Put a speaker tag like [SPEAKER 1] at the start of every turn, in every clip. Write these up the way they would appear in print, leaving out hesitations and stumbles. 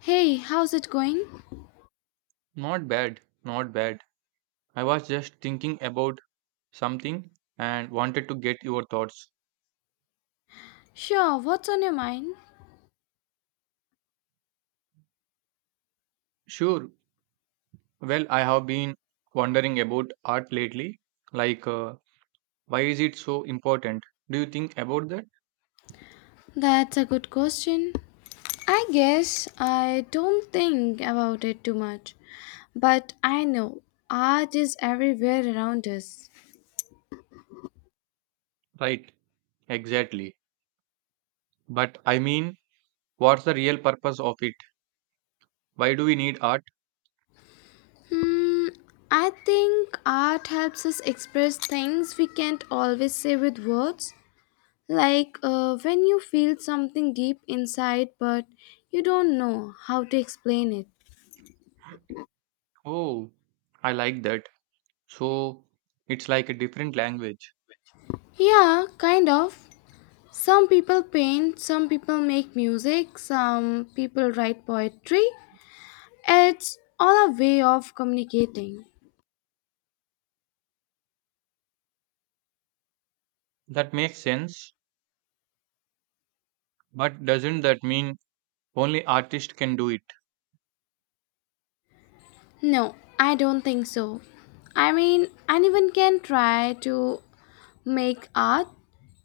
[SPEAKER 1] Hey, how's it going?
[SPEAKER 2] Not bad, not bad. I was just thinking about something and wanted to get your thoughts.
[SPEAKER 1] Sure, what's on your mind?
[SPEAKER 2] Sure. Well, I have been wondering about art lately. Like, uh, why is it so important? Do you think about that?
[SPEAKER 1] That's a good question. I guess I don't think about it too much, but I know art is everywhere around us.
[SPEAKER 2] Right, exactly. But I mean, what's the real purpose of it? Why do we need art?
[SPEAKER 1] Hmm, I think art helps us express things we can't always say with words. Like when you feel something deep inside, but you don't know how to explain it.
[SPEAKER 2] Oh, I like that. So, it's like a different language.
[SPEAKER 1] Yeah, kind of. Some people paint, some people make music, some people write poetry. It's all a way of communicating.
[SPEAKER 2] That makes sense. But doesn't that mean only artists can do it?
[SPEAKER 1] No, I don't think so. I mean, anyone can try to make art.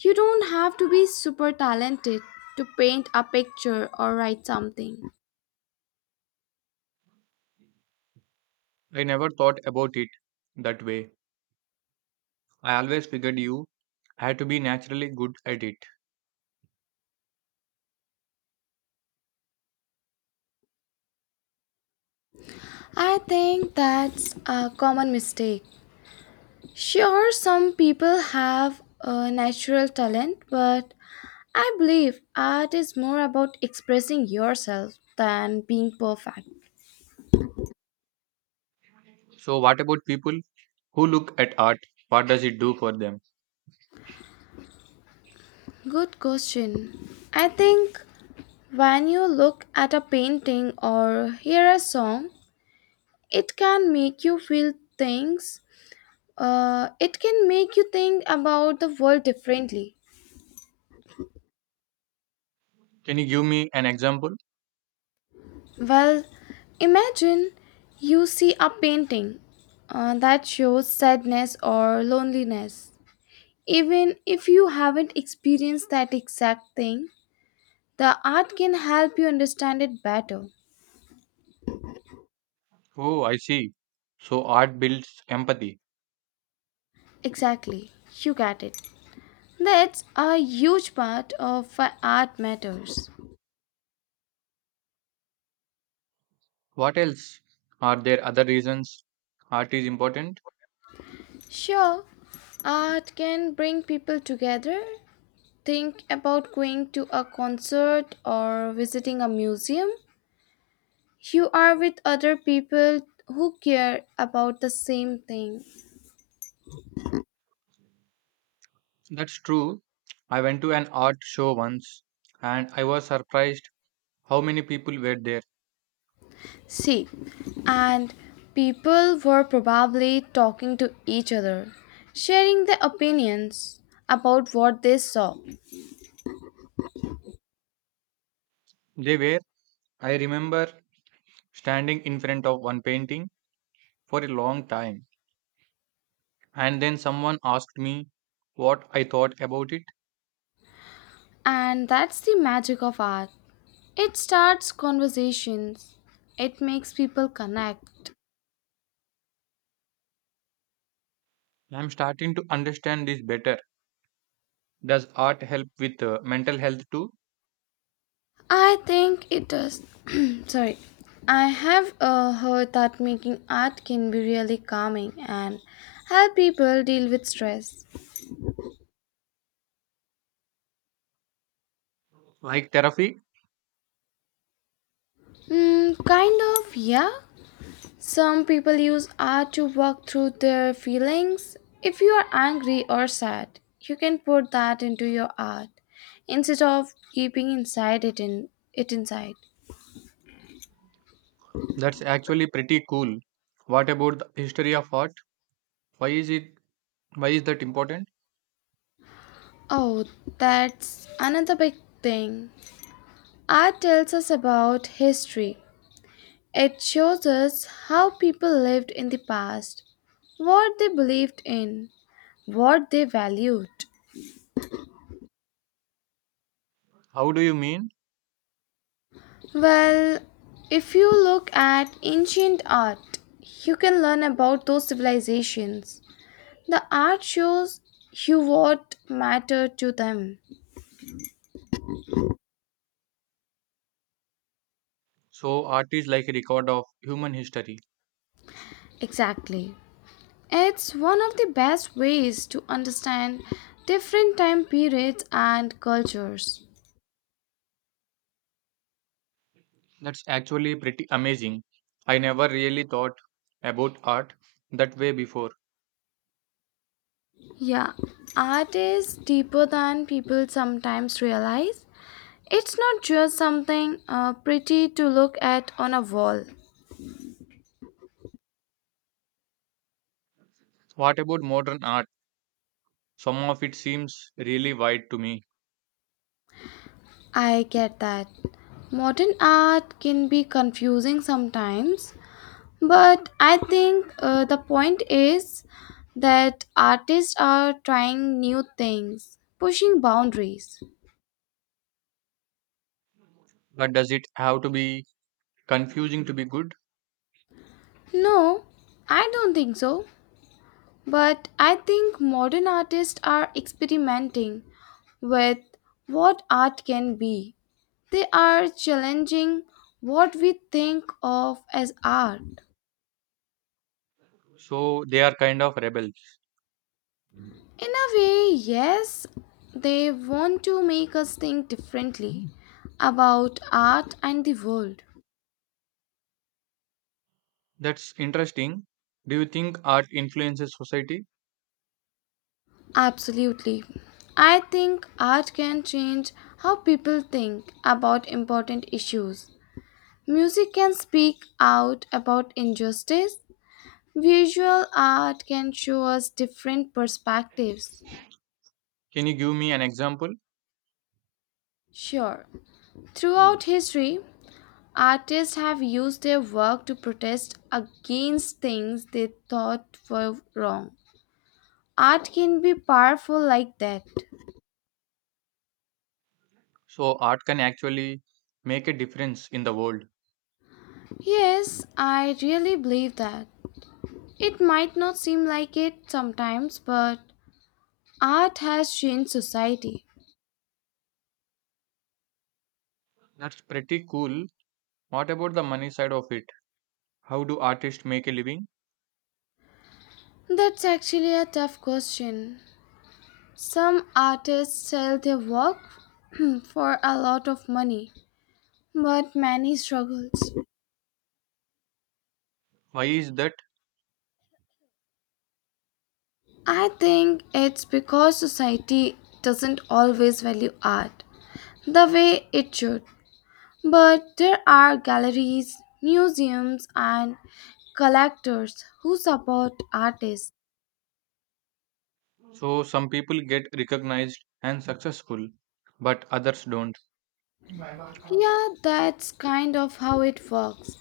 [SPEAKER 1] You don't have to be super talented to paint a picture or write something.
[SPEAKER 2] I never thought about it that way. I always figured you had to be naturally good at it.
[SPEAKER 1] I think that's a common mistake. Sure, some people have a natural talent, but I believe art is more about expressing yourself than being perfect.
[SPEAKER 2] So, what about people who look at art? What does it do for them?
[SPEAKER 1] Good question. I think when you look at a painting or hear a song, it can make you feel things. It can make you think about the world differently.
[SPEAKER 2] Can you give me an example?
[SPEAKER 1] Well, imagine you see a painting that shows sadness or loneliness. Even if you haven't experienced that exact thing, the art can help you understand it better.
[SPEAKER 2] Oh, I see. So, art builds empathy.
[SPEAKER 1] Exactly, you got it. That's a huge part of why art matters.
[SPEAKER 2] What else? Are there other reasons art is important?
[SPEAKER 1] Sure, art can bring people together. Think about going to a concert or visiting a museum. You are with other people who care about the same thing.
[SPEAKER 2] That's true. I went to an art show once and I was surprised how many people were there.
[SPEAKER 1] See, and people were probably talking to each other, sharing their opinions about what they saw.
[SPEAKER 2] They were, I remember, standing in front of one painting for a long time. And then someone asked me what I thought about it.
[SPEAKER 1] And that's the magic of art. It starts conversations, it makes people connect.
[SPEAKER 2] I'm starting to understand this better. Does art help with mental health too?
[SPEAKER 1] I think it does. Sorry. I have heard that making art can be really calming and help people deal with stress.
[SPEAKER 2] Like therapy?
[SPEAKER 1] Mm, kind of, yeah. Some people use art to work through their feelings. If you are angry or sad, you can put that into your art instead of keeping inside it inside.
[SPEAKER 2] That's actually pretty cool. What about the history of art? Why is it why is that important?
[SPEAKER 1] Oh, that's another big thing. Art tells us about history. It shows us how people lived in the past, what they believed in, what they valued.
[SPEAKER 2] How do you mean?
[SPEAKER 1] Well, if you look at ancient art, you can learn about those civilizations. The art shows you what mattered to them.
[SPEAKER 2] So art is like a record of human history.
[SPEAKER 1] Exactly. It's one of the best ways to understand different time periods and cultures.
[SPEAKER 2] That's actually pretty amazing. I never really thought about art that way before.
[SPEAKER 1] Yeah, art is deeper than people sometimes realize. It's not just something pretty to look at on a wall.
[SPEAKER 2] What about modern art? Some of it seems really wide to me.
[SPEAKER 1] I get that. Modern art can be confusing sometimes, but I think the point is that artists are trying new things, pushing boundaries.
[SPEAKER 2] But does it have to be confusing to be good?
[SPEAKER 1] No, I don't think so. But I think modern artists are experimenting with what art can be. They are challenging what we think of as art.
[SPEAKER 2] So they are kind of rebels.
[SPEAKER 1] In a way, yes, they want to make us think differently about art and the world.
[SPEAKER 2] That's interesting. Do you think art influences society?
[SPEAKER 1] Absolutely. I think art can change how people think about important issues. Music can speak out about injustice, visual art can show us different perspectives.
[SPEAKER 2] Can you give me an example?
[SPEAKER 1] Sure, throughout history, artists have used their work to protest against things they thought were wrong. Art can be powerful like that.
[SPEAKER 2] So art can actually make a difference in the world.
[SPEAKER 1] Yes, I really believe that. It might not seem like it sometimes, but art has changed society.
[SPEAKER 2] That's pretty cool. What about the money side of it? How do artists make a living?
[SPEAKER 1] That's actually a tough question. Some artists sell their work for a lot of money, but many struggles.
[SPEAKER 2] Why is that?
[SPEAKER 1] I think it's because society doesn't always value art the way it should. But there are galleries, museums, and collectors who support artists.
[SPEAKER 2] So some people get recognized and successful, but others don't.
[SPEAKER 1] Yeah, that's kind of how it works.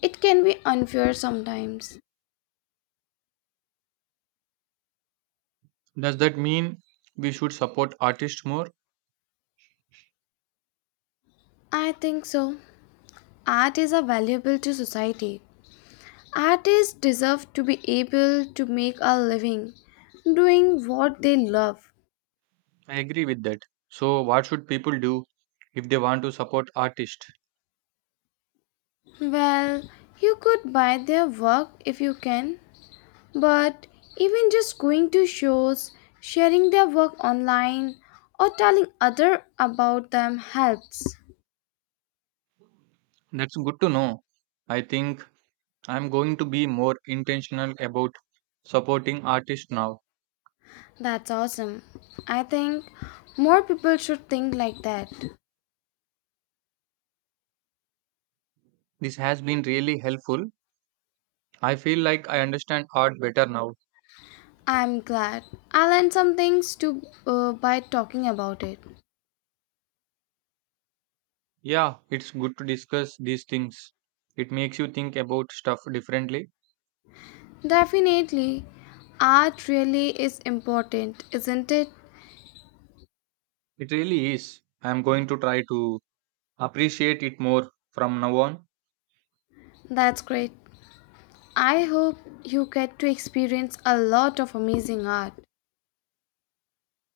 [SPEAKER 1] It can be unfair sometimes.
[SPEAKER 2] Does that mean we should support artists more?
[SPEAKER 1] I think so. Art is a valuable to society, artists deserve to be able to make a living doing what they love.
[SPEAKER 2] I agree with that. So what should people do if they want to support artists?
[SPEAKER 1] Well, you could buy their work if you can, but even just going to shows, sharing their work online, or telling other about them helps.
[SPEAKER 2] That's good to know. I think I'm going to be more intentional about supporting artists now.
[SPEAKER 1] That's awesome. I think more people should think like that.
[SPEAKER 2] This has been really helpful. I feel like I understand art better now.
[SPEAKER 1] I'm glad I learned some things to by talking about it.
[SPEAKER 2] Yeah, it's good to discuss these things. It makes you think about stuff differently.
[SPEAKER 1] Definitely. Art really is important, isn't it?
[SPEAKER 2] It really is. I'm going to try to appreciate it more from now on.
[SPEAKER 1] That's great. I hope you get to experience a lot of amazing art.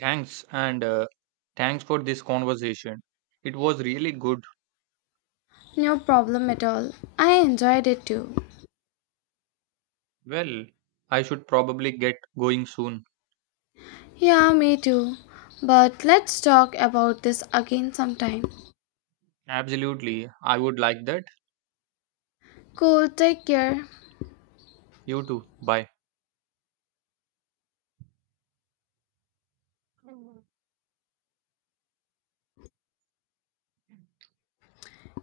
[SPEAKER 2] Thanks and thanks for this conversation. It was really good.
[SPEAKER 1] No problem at all. I enjoyed it too.
[SPEAKER 2] Well, I should probably get going soon.
[SPEAKER 1] Yeah, me too. But let's talk about this again sometime.
[SPEAKER 2] Absolutely. I would like that.
[SPEAKER 1] Cool, take care.
[SPEAKER 2] You too. Bye.